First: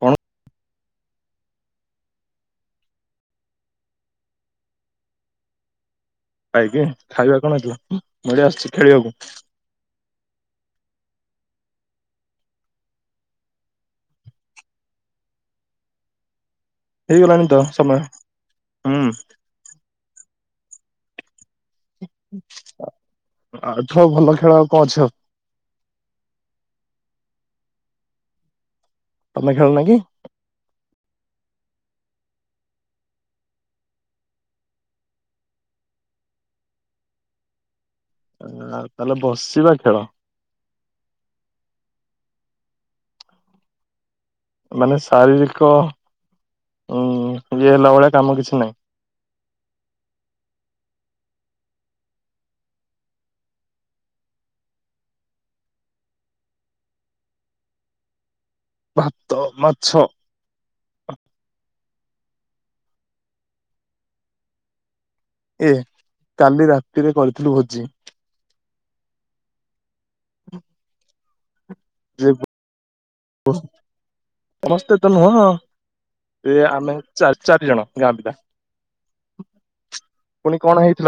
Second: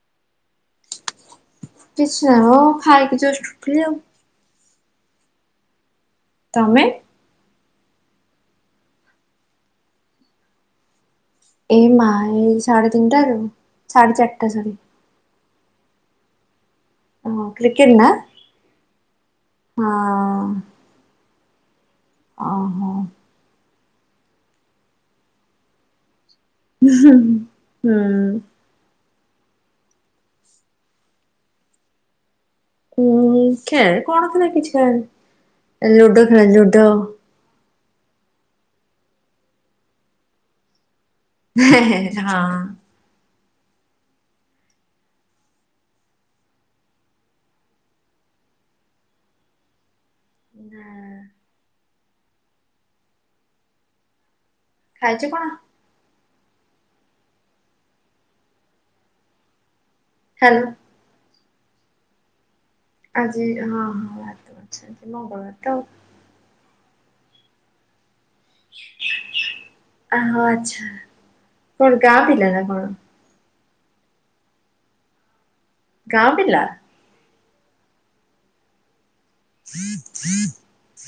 କଣ? କିଛି ନାହିଁ ମ ଖାଇକି ଜଷ୍ଟ୍ ଉଠିଲି ଆଉ। ଭାଇ ତମେ? କିି ଖାଇବା କଣ ହେଇଚି? ବଢିଆ ଆସୁଛି ଖେଳିବାକୁ । ଏଇ ମା ଏଇ ସାଢେ ତିନିଟାରୁ ସାଢେ ଚାରିଟା ସରି ହଁ ହେଇଗଲାଣି ତ କ୍ରିକେଟ ସମୟ ନା ହୁଁ। ଓ ହୋ। ଆଠୁ ଆଉ ଭଲ ଖେଳ କଣ ଅଛ ଆଉ। ହୁଁ। ତମେ ଖେଳନା କି? ଉଁ ଖେଳ କଣ ଖେଳେ କିଛି ଖେଳେନି ଲୁଡୋ ଖେଳେ ଲୁଡୋ। ଉ ତାହେଲେ ବସିବା ଖେଳ। ହଁ। ମାନେ ଶାରୀରିକ ଉ ଇଏ ହେଲା ଭଳିଆ କାମ କିଛି ନାହିଁ। ନାଁ ଖାଇଛ କଣ? ଭାତ ମତ ହ୍ୟାଲ ଆଜି ହଁ ହଁ ବା ତ ଅଛି ଏ କାଲି ରାତି ରେ କରିଥିଲୁ ଭୋଜି [unintelligible] ଆ ହୋଓ ଆଚ୍ଛା, କଣ ଗାଁ ପିଲା ନା କଣ ସମସ୍ତେତ ନୁହଁ ଗାଁ ଏ ପିଲା ଆମେ ଚାର ଚାରି ଜଣ ଗାଁ ପିିଲା,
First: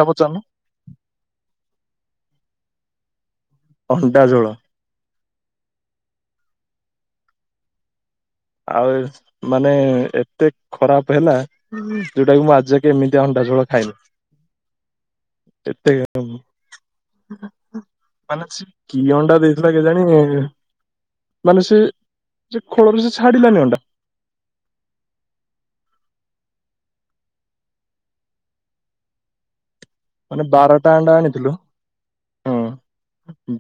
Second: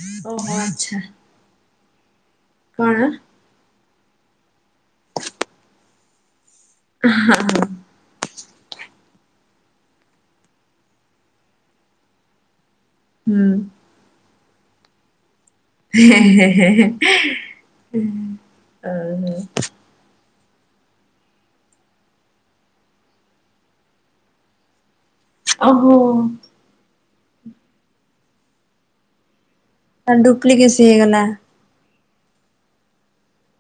ପଚାରୁନ ଓହୋ ଆଛା। କଣ? ଅଣ୍ଡା ଝୋଳ ହଁ ଅ ଆଉ ମାନେ ଏତେ ଖରାପ ହେଲା ଯୋଉଟା କି ମୁଁ ଆଜି ଯାଏ କେମିତିଆ ହୁଁ ଅଣ୍ଡା ଝୋଳ ଖାଇନି, ଏତେ ମାନେ ସେ କି ଅଣ୍ଡା ଦେଇଥିଲା କେଜାଣି ମାନେ ସେ ସେ ଖଳରେ ସେ ଛାଡିଲାନି ଅଣ୍ଡା ଓହୋ, ମାନେ ଡୁପ୍ଲିକେଟ ବାରଟା ସିଏ ଅଣ୍ଡା ହେଇଗଲା। ଆଣିଥିଲୁ ହଁ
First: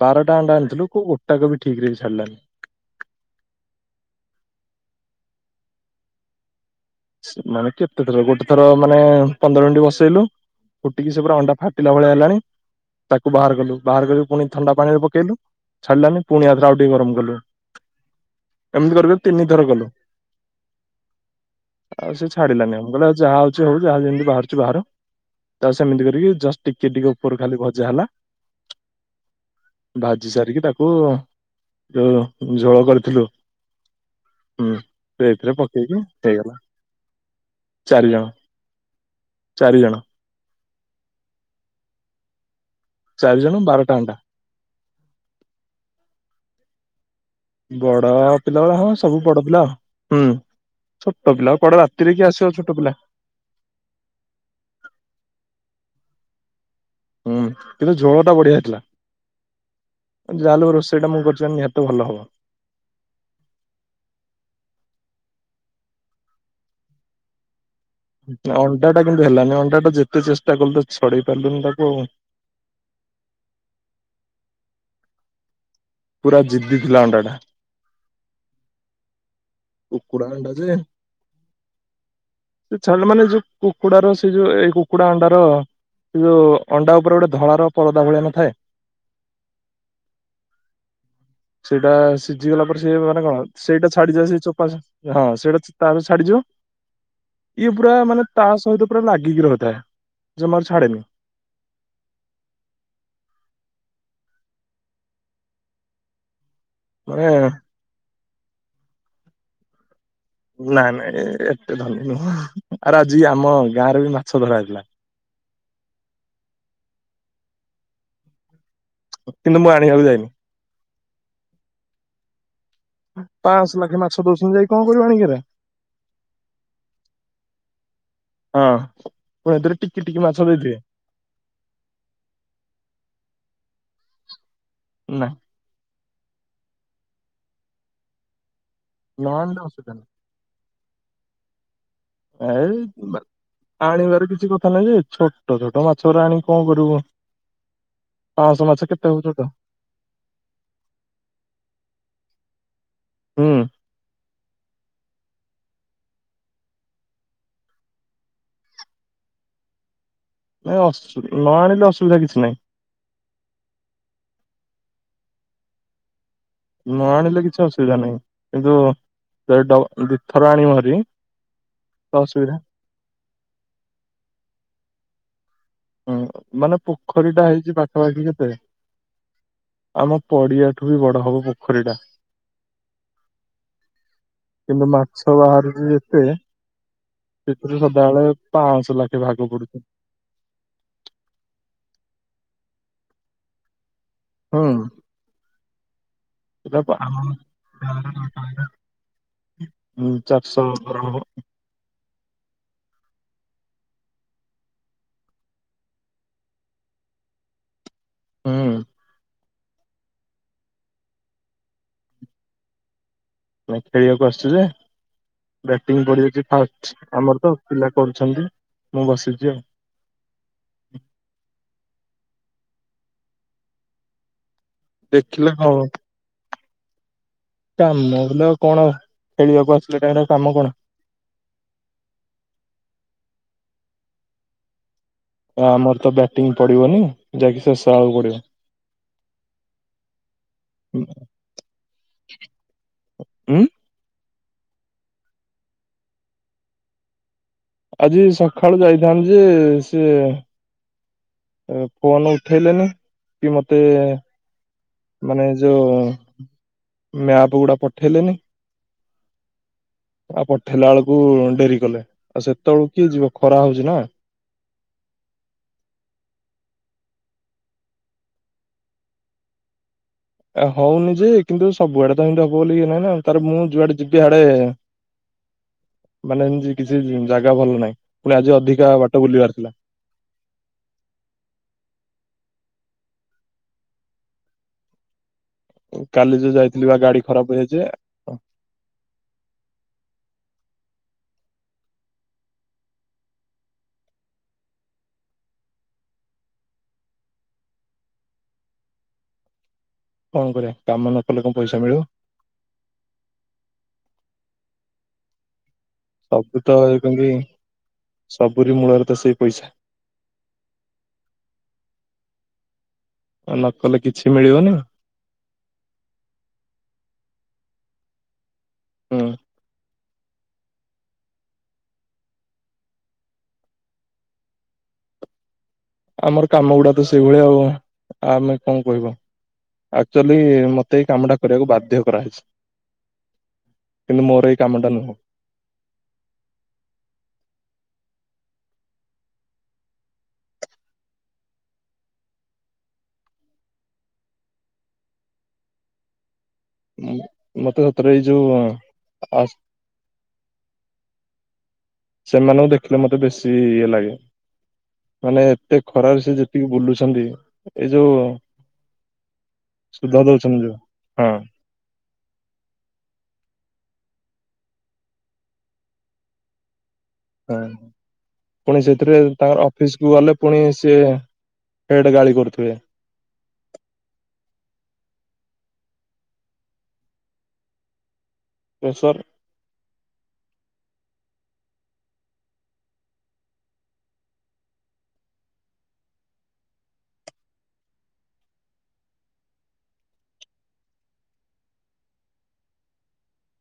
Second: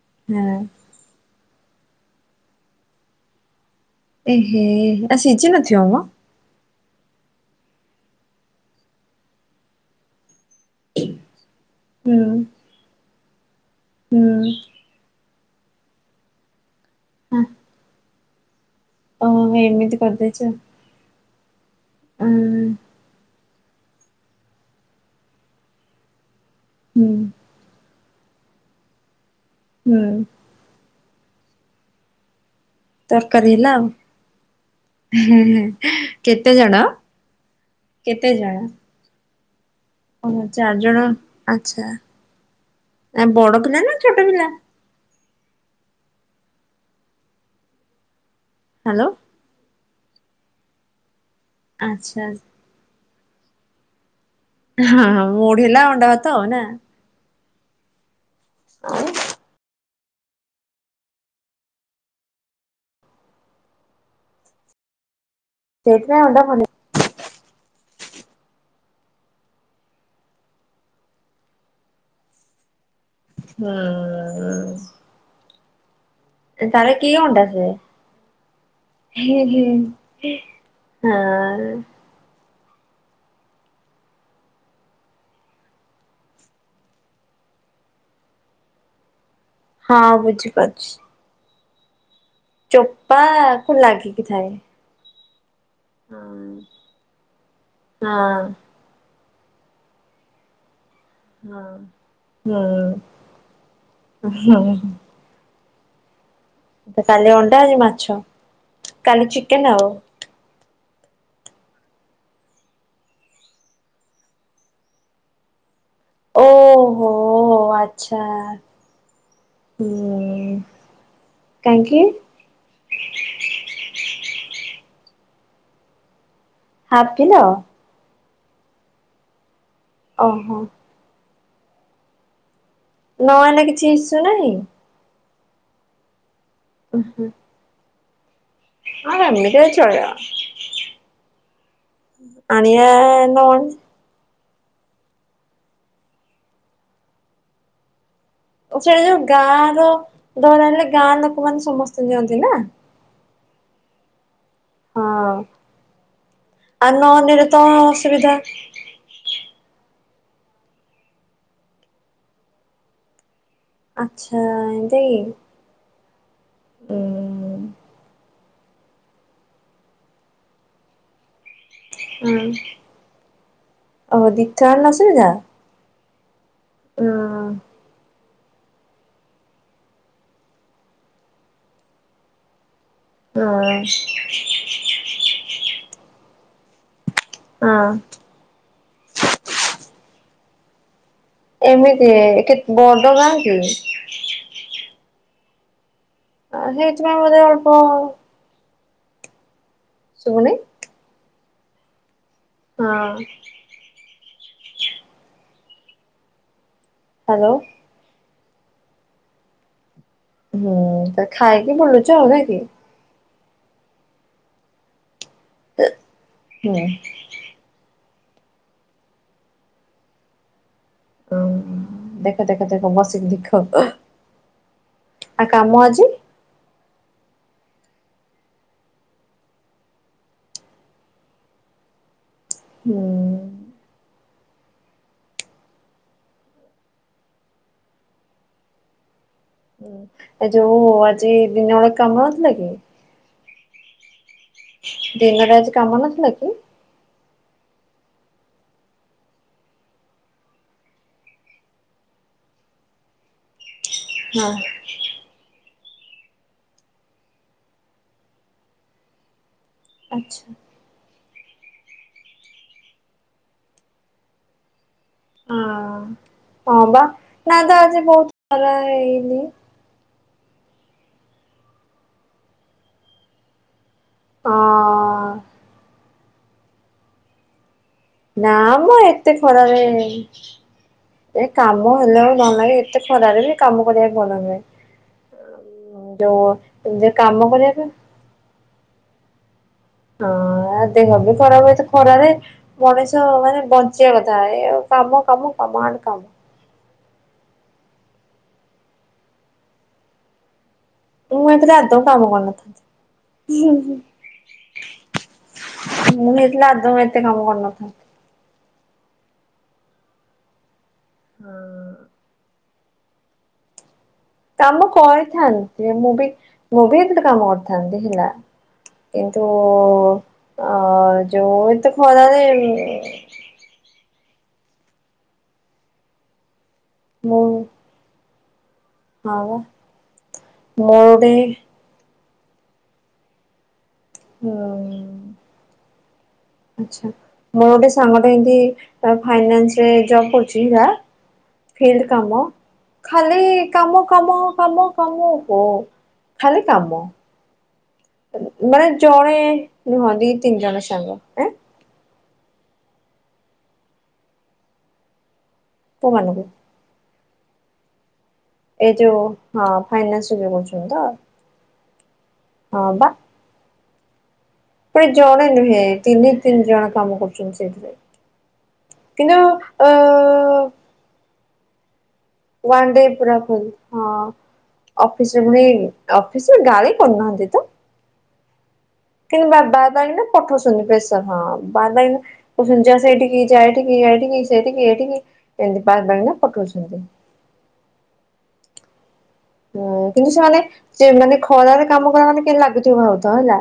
ବାରଟା ହଁ ଅଣ୍ଡା ଆଣିଥିଲୁ କୋଉୋଗୋ ତାକୁ ବି ଠିକ ରେ ବି ଛାଡ଼ିଲାନି ଏ ହେ ଆ ସିଝି ନ ଥିବ ମ ମାନେ କେତେଥର ଗୋଟେ ଥର ମାନେ ପନ୍ଦର ମିନିଟ ବସେଇଲୁ। ଫୁଟିକି ସେ ପୁରା ଅଣ୍ଡା ଫାଟିଲା ଭଳିଆ ହୁଁ ହେଲାଣି ତାକୁ ବାହାର କଲୁ ବାହାର କରିବି ପୁଣି ହୁଁ ଥଣ୍ଡା ପାଣିରେ ପକେଇଲୁ ଛଡ଼ିଲାନି ପୁଣି ଆଉଥରେ ଗରମ କଲୁ ଏମିତି କରି କରି ଓ ତିନି ଥର କଲୁ ଏମିତି କରିଦେଇଚ। ଆଉ ସେ ଛାଡିଲାନି ଆମେ କହିଲ ଯାହା ହଉଚି ହଉ ଯାହା ଯେମିତି ବାହାରୁଛି ବାହାରୁ ତାକୁ ସେମିତି କରିକି ଯଷ୍ଟ ଟିକେ ହୁଁ ଟିକେ ଉପର ଖାଲି ଭଜା ହେଲା। ହୁଁ ଭାଜି ସାରିକି ତାକୁ ହୁଁ। ଝୋଳ କରିଥିଲୁ ତରକାରୀ ହେଲା ଆଉ ହୁଁ ହେଁ ସେଇଥିରେ ହେଁ ପକେଇକି ହେଇଗଲା କେତେ ଜଣ କେତେ ଜଣ। ଚାରି ଜଣ। ଓ ହୋ ଚାର ଜଣ ଆଚ୍ଛା। ଚାରି ଜଣ ବଡ ପିଲା ବାରଟା ନା ଅଣ୍ଡା ଛୋଟ ପିଲା। ବଡ ପିଲାବେଳେ ହବ ହ୍ୟାଲୋ ସବୁ ବଡପିଲା ଆଉ। ହୁଁ। ଛୋଟ ପିଲା କୁଆଡେ ରାତିରେ ଆଚ୍ଛା କି ଆସିବ ଛୋଟ ପିଲା। ହଁ ହଁ ମୁଢିଲା ଅଣ୍ଡା ଭାତ ଆଉ ନା। ହୁଁ କିନ୍ତୁ ଝୋଳ ବଢିଆ ହେଇଥିଲା। ଆଉ ଜାଲୁ ରୋଷେଇ ଟା ମୁଁ କରିଛି ନିହାତି ଭଲ ହବ। ସେଇଥିପାଇଁ ଅଣ୍ଡା ପନିର୍। ଅଣ୍ଡା ଟା କିନ୍ତୁ ହେଲାନି ଅଣ୍ଡା ଟା ଯେତେ ଚେଷ୍ଟା କଲୁ ତ ଛଡେଇ ପାରିଲୁନି ତାକୁ ଆଉ। ହୁଁ। ପୁରା ଜିଦି ତାର ଥିଲା କି ଅଣ୍ଡା ଟା। ସେ କୁକୁଡା ଅଣ୍ଡା ଯେ ହଁ। ସେ ଛେଳିମାନେ ଯୋଉ କୁକୁଡାର ସେ ଯୋଉ ଏଇ କୁକୁଡା ଅଣ୍ଡାର ସେ ଯୋଉ ଅଣ୍ଡା ଉପରେ ଗୋଟେ ଧଳାର ପରଦା ଭଳିଆ ନଥାଏ। ହଁ ବୁଝିପାରୁଛି। ସେଇଟା ସ୍ ସିଝିଗଲା ପରେ ସେ ମାନେ କଣ ଚୋପାକୁ ସେଇଟା ଲାଗିକି ଛାଡିଯାଏ ସେ ଥାଏ। ଚୋ ହଁ ସେଇଟା ଛ ତାପରେ ଛାଡି ଯିବ, ହଁ ଇଏ ପୁରା ହଁ ମାନେ ତା ସହିତ ପୁରା ଲାଗି [unintelligible] ଜମାରୁ ଛାଡେନି। ହଁ ହୁଁ ହୁଁ ହୁଁ ତ ମାନେ କାଲି ଅଣ୍ଡା ଆଜି ମାଛ। କାଲି ଚିକେନ୍ ଆଉ। ନାଇ ନାଇଁ ଏତେ ଧନୀ ନୁହଁ ହୁଁହୁଁ ଆରେ ଆଜି ଆମ ଗାଁରେ ବି ମାଛ ଧରାହେଇଥିଲା। ଓହୋଃ ଆଚ୍ଛା ଚୁ କିନ୍ତୁ ମୁଁ ଆଣିବାକୁ ହୁଁ। ଯାଇନି। କାହିଁକି? ପାଅଁଶ ନାଖେ ମାଛ ଦଉଛନ୍ତି, ଯାଇ କଣ କରିବ ଆଣିକି ହେରା। Half kilo? ହଁ [unintelligible] ଟିକି ଟିକି ମାଛ ଓହୋ ଦେଇଥିବେ। ନା ନା କିଛି ଇସୁ ନାହିଁ? ନା। ହୁଁ ହୁଁ। ନ ହଁ ଆଣିଲେ ଅସୁବିଧା ନାହିଁ [unintelligible] ଏ ଆଣିବାଆଆ ନା ଆଣିବାର [inaudible] ଛୋଟ ଛୋଟ ମାଛଗୁରା ଆଣି କଣ କରିବୁ? ପାଞ୍ଚଶହ ମାଛ ସେଇଟା କେତେ ହବ ଯୋଉ ଛୋଟ ଗାଁଆର ଧରାହେଲେ ଗାଁ ଲୋକମାନେ ସମସ୍ତେ ନିିଅନ୍ତି। [unintelligible] ନା ହୁଁ। ହଁଅଅ, ଆଉ ନହେଲେ ବି ତ ଅସୁବିଧା। ନାଇ ଅସୁ ନ ଆଣିଲେ ଅସୁବିଧା କିଛି ନାହିଁ। ଆଛା ଏମିତି ନ ଆଣିଲେ ଉଁ କିଛି ଅସୁବିଧା ନାହିଁ। କିନ୍ତୁ ଯଦି ଡ ଦିଥର ଆଣିବ ହେରି ହୁଁ ଓ ଦିଥର ଆଣିଲେ ଅସୁବିଧା? ହୁଁ ମାନେ ଉଁ ପୋଖରୀଟା ହେଇଛି ପାଖାପାଖି [inaudible] ଆମ ପଡିଆଠୁ ବି ବଡ ହବ ପୋଖରୀଟା। ହୁଁ ଉଁ ଉଁ କିନ୍ତୁ ମାଛ ବାହାରୁଛି ଯେତେ ସେ ହଁ ସଦାବେଳେ ପାଞ୍ଚ ଲଖେ ଭାଗ ପୁଛନ୍ତି। ଏମିତି ବଡ ଗାଁ କି। ହଁ। ଆ ହେଇଟ ମମରେେ ଅଳପ। ହ। ହଁ ଚାରିଶହ ବ। ହଁ। ହ୍ୟାଲୋ। ହଁ। ହୁଁ ତା ଖାଇକି ବଲୁଛ ନକ କି। ମେ ଖେଳିବାକୁ ଆସିୁଛୁ ଯେ। ବ୍ୟାଟିଂ ପଢିଛି ହୁଁ ଫାଷ୍ଟ ଆମର ତ ପିଲା। କରୁଛନ୍ତି ମୁଁ ବସିଛି ଆଉ ହଁ ଦେଖ ଦେଖ ଦେଖ ବସିିକି ଦେଖ ଦେଖିଲେ କଣ କାମ ଆଜି କାମଲେ କଣ ଖେଳିବାକୁ ଆସିଲ ଟଙ୍କର କାମ କଣ? ହୁଁ। ଆମର ତ ବ୍ୟାଟିଂ ପଡିବନି ଯାଇକି ସେଷଆଡକୁ ପଡିବ। ଏ ଯୋଉ ଆଜି ଦିନ ବେଳେ କାମ ନଥିଲା କି। ହମ୍ଁ। ଦିନରେ ଆଜି କାମ ନଥିଲା କି? ଆଜି ସକାଳୁ ଯାଇଥାନ୍ତି ଯେ ସିଏ ଫୋନ ଉଠେଇଲେନି କି ମତେ ହଁ ମାନେ ଯୋଉ ମ୍ୟାପ ଗୁଡା ପଠେଇଲେନି ଆଚ୍ଛା ଆଉ ପଠେଇଲା ବେଳକୁ ଡେରି କଲେ ଆଉ ସେତେବେଳକୁ କିଏ ଯିବ ଖରା ହଉଛି ନା। ହଁ ହଁ ହଁ ବା ନାଦ ଆଜି ବହୁତ ଖରାହେଇନି। ହଉନି ଯେ କିନ୍ତୁ ସବୁଆଡେ ତମିତି ହବ ବୋଲି ଇଏ ନାଇଁ ନା ତାର ମୁଁ ଯୁଆଡେ ଯଗି ହଡେ ହଁ ମାନେ ଏମିତି କିଛି ଜାଗା ଭଲ ନାହିଁ। ପୁଣି ଆଜି ନା ଅଧିକା ମୁ ବାଟ ଏତେ ବୁଲିବାର ଥିଲା ଖରାରେ ଏ କାମ ହେଲ ଭଲ ଲାଗେ ଏତେ ଖରାରେ କାମ କରିବାକୁ ବି ଭଲ ନୁହେଁ। କାଲି ଯୋଉ ଯାଇଥିଲି ବା ଯେ ଗାଡି କାମ ଖରାପ କରିବା ପାଇଁ ହେଇଯାଇଛି। ହଁ ଦେଖବ ଖରା ହୁଏ ତ ଖରାରେ ମଣିଷ ମାନେ ବଞ୍ଚିବା କଥା ଏ କାମ କାମ କାମ ଆ କାମ। କଣ କରିଆ। ମୁଁ ଏଥିରେ ଆଦ କାମ କରନଥାନ୍ତି। ମୁଁ ସବୁ ନେଇଥିଲା ଆଦ ଏତେ କାମ କରନଥାନ୍ତି। ପୁରୀ ମୂଳରେ ତ ସେଇ ପଇସା। ହଁ। ନକଲ କିଛି ମିଳିବନି କାମ କରିଥାନ୍ତି ମୁଁ ବି ମୁଁ ବି ଏତବେଳେ କାମ କରିଥାନ୍ତି। ଥାଦେ ହେଲା ହୁଁ କିନ୍ତୁ ଅ ଯୋ ଏ ଏତେ ଖରାରେ ଆମର କାମ ଗୁଡା ତ ମୁଁ ସେଇଭଳିଆ ଆଉ। ଆମେ କଣ କହିବ ହଁ ବା ଆକ୍ଚୁଆଲି ମତେ ମୋର ଏଇ କାମ ଗୋଟେ ଟା କରିବାକୁ ବାଧ୍ୟ କରାହୋଇଛି। କିନ୍ତ ମୋର ହୁଁ କାମଟା ନୁହଁ। ଆଛା ମୋର ଗୋଟେ ସାଙ୍ଗଟ ଏମତି ଫାଇନାନ୍ସରେ ଜବ କରୁଛି ଫ କାମ ଖାଲି କାମ କାମ କାମ କାମ ଓ ହୋ। ଖାଲି କାମ ମୋତେ ମାନେ ଜଣେ ନୁହଁନ୍ତି ଦି ତିନି ଜଣ ସାଙ୍ଗ ସେମାନଙ୍କୁ ଦେଖିଲେ ମତେ ବେଶୀ ଇଏ ଲାଗେ ମାନେ ଏତେ ଖରାରେ ସେ ପୁଅମାନଙ୍କୁ ଯେତିକି ବୁଲୁଛନ୍ତି ଏଇ ଯୋଉ ଏଇ ଯୋଉ ହଁ ସୁଧ ଫାଇନ୍ସ ଯଉ ଦଉଛନ୍ତି ଯୋଉ ରହୁଛନ୍ତି ହଁ ହଁବା ପେ ଜଣ ନୁହଁ ତିନି ତିନ ଜଣ କାମ ହୁଁ କରୁଛନ୍ତି ସେଇଥିରେ ପୁଣି ସେଥିରେ କିନ୍ତୁ ତାଙ୍କର ଅ ଅଫିସକୁୁ ଗଲେ ପୁଣି ସିଏ ହେଡ ଗାଳି କରୁଥିବେ ୱାନ ଡେ ପୁରା ଫଲ ହଁ ଅଫ ଅଫିସରେ ପୁଣି ଅଫିସରେ ଗାଳି କରୁନାହାଁନ୍ତି ତ ପ୍ରେସର କିନ୍ତୁ ବାବା ପାଇଁ ନା ପଠଉଛନ୍ତି ବେଶ ତ ହଁ ବାରବାର କହୁଛନ୍ତି ସେଇଠି ଯା ଏଠିକ ଏଠ ସେଠିକ ଏଇଠିକି ଏମିତି ବାରବାର ନା ପଠଉଛନ୍ତି ହଁ କିନ୍ତୁ ସେମାନେ ସେ ମାନେ ଖରାରେ କାମ କର ମାନେ କେମତି ଲାଗୁଥିବ ଭାବୁଥିବ ହେଲା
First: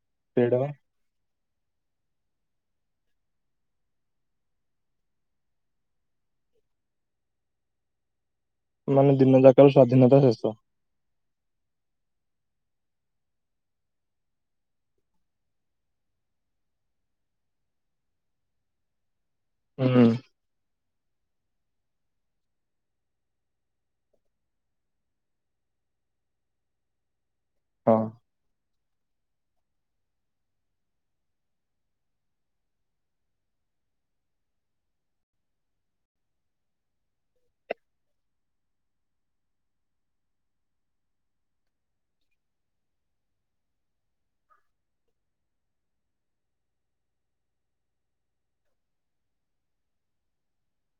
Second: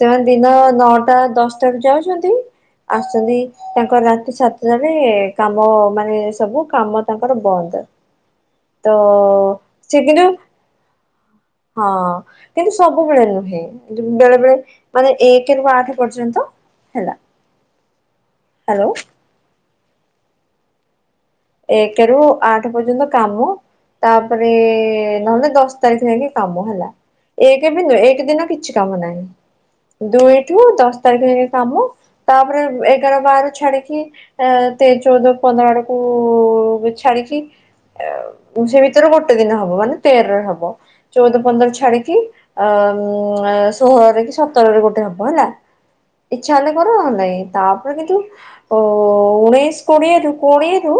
ସେମାନେ ଦିନ ସେଇଟା ବା ନଅଟା ଦଶ ଟା ରୁ ଯାଉଛନ୍ତି ଆସୁଛନ୍ତି ତାଙ୍କର ରାତି ସାତଟାରେ କାମ ମାନେ ସବୁ କାମ ତାଙ୍କର ବନ୍ଦ ତ ମାନେ ଦିନ ଯାକର ସେ ସ୍ଵାଧୀନତା କିନ୍ତୁ ଶେଷ ହଁ କିନ୍ତୁ ସବୁବେଳେ ନୁହେଁ ବେଳେ ବେଳେ ମାନେ ଏକରୁୁ ଆଠ ପର୍ଯ୍ୟନ୍ତ ହେଲା। ହ୍ୟାଲୋ। ହୁଁ। ଏକ ରୁ ଆଠ ପର୍ଯ୍ୟନ୍ତ କାମ ତାପରେ ନହେଲେ ଦଶ ତାରିଖ ଯାଇକି କାମ ହେଲା ଏକ ବି ନୁହଁ ହଁ ଏକ ଦିନ କିଛି କାମ ନାହିଁ ଦୁଇଠୁ ଦଶ ତାରିଖ ଯାଇକି କାମ ତାପରେ ଏଗାର ବାର ଛାଡିକି ଚଉଦ ପନ୍ଦରକୁ କୁ-ଉ -ଛାଡିକି ସେ ଭିତରେ ଗୋଟେ ଦିନ ହବ ମାନେ ତେରରେ ହବ ଚଉଦ ପନ୍ଦର ଛାଡିକି ଅମ ଅ-ଷୋହଳରେ କି ସତରରେ ଗୋଟେ ହବ ହେଲା ଇଚ୍ଛା ହେଲେ କର ନହେଲେ ନାଇଁ ତାପରେ କିନ୍ତୁ ଉ-ଉଣେଇଶ କୋଡିଏରୁ କୋଡିଏ ରୁ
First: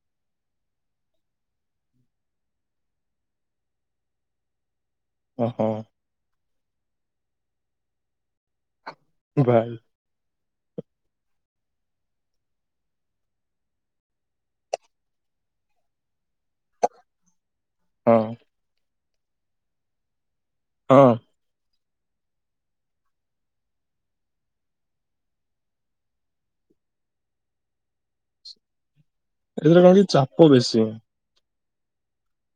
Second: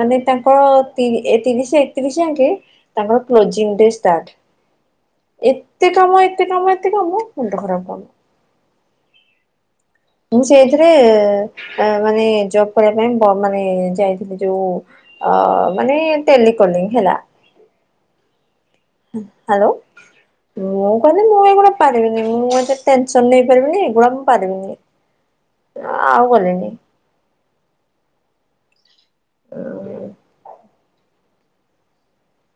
ମାନେ ତାଙ୍କର ତିରିଶ ଏ ଏକତିରିଶ ଆଙ୍କେ ତାଙ୍କର କ୍ଲୋଜିଂ ଡେ ଷ୍ଟାର୍ଟ। ଓହୋ ଏତେ କାମ ଏତେ କାମ ଏତେ କାମ ମୁଣ୍ଡ ଖରାପ କାମ ବାଃ ମୁଁ ସେଇଥିରେ ମାନେ ଜବ କରିବା ପାଇଁ ମାନେ ଯାଇଥିଲି ଯୋଉ ଅ ମାନେ ଟେଲିକଲିଂ ହେଲା। ହଁ ହ୍ୟାଲୋ ମୁଁ ହଁ କହିଲି ମୁଁ ଏ ଗୋଟେ ପାରିବିନି ମୁଁ ମତେ ଟେନସନ ନେଇ ପାରିବିନି ଏଗୁଡା ମୁଁ ପାରିବିନି ଆଉ ଗଲିନି ଏଥିରେ କଣ କି ଚାପ ବେଶୀ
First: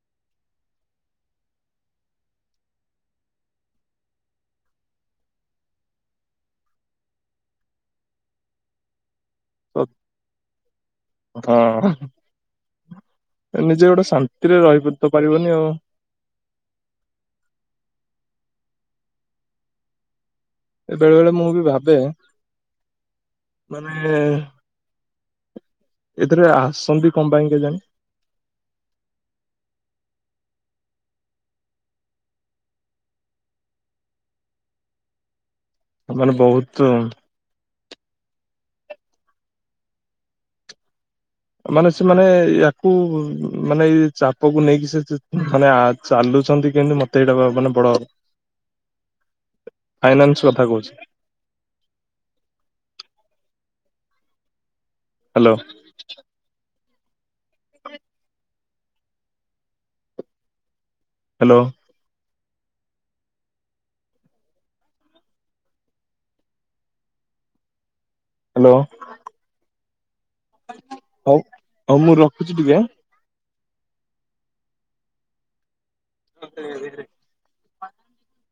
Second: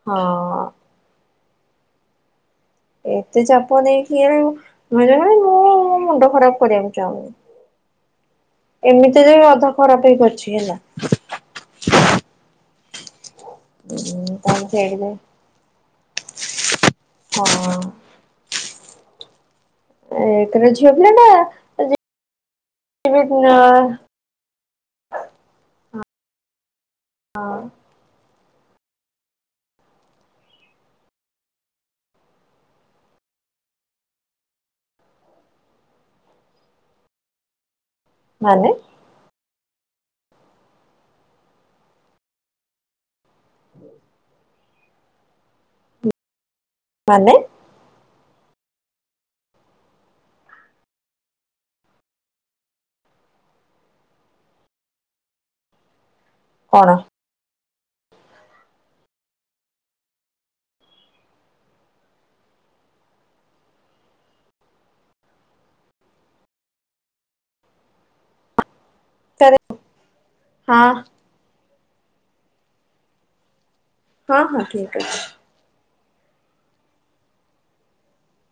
ହଁ ଏତେ ଚାପ ନେଇକି [unintelligible] ମୁଁ ମୋ ମୁଣ୍ଡ ଖରାପ କରିବାକୁ ଚାହୁଁନି ଏମିତି ସେଥିରେ ବି ଅଧା ସତ- ଖରାପ ହେଇକି ଅଛି ହଁ ହେଲା। ନିଜେ ଗୋଟେ ଶାନ୍ତିରେ ତାହେଲେ ରହି ସେଇଠି ଯାଇ ତ ପାରିବନି ଆଉ। ହଁ ଏ ତାପରେ ଝିଅ ଏ ପିଲା ବେଳେ ନା ବେଳେ ମୁଁ ବି ଭାବେ ମାନେ [unintelligible] [inaudible] ଏଥିରେ ଆ [unintelligible] କଣ ପାଇଁ କେଜାଣି ସେମାନେ ବୋହୁତ ମାନେ ମାନେ ସେମାନେ ୟାକୁ ମାନେ ଇ ଚା ପାପକୁ ନେଇକି ସେ ମାନେ ଆ ଚାଲୁଚନ୍ତି। କିନ୍ତୁ ମତେ ଏଇଟା ମାନେ ବଡ଼ ଫାଇନାନ୍ସ କଥା କହୁଛି। ହାଲୋ କଣ? [inaudible] ହାଲୋ ହାଲୋ ହଁ ହଉ ହଉ ମୁଁ ରଖୁଚି ଟିକେ ଆଁ ହଁ ହଁ ଠିକ୍ ଅଛି। [unintelligible]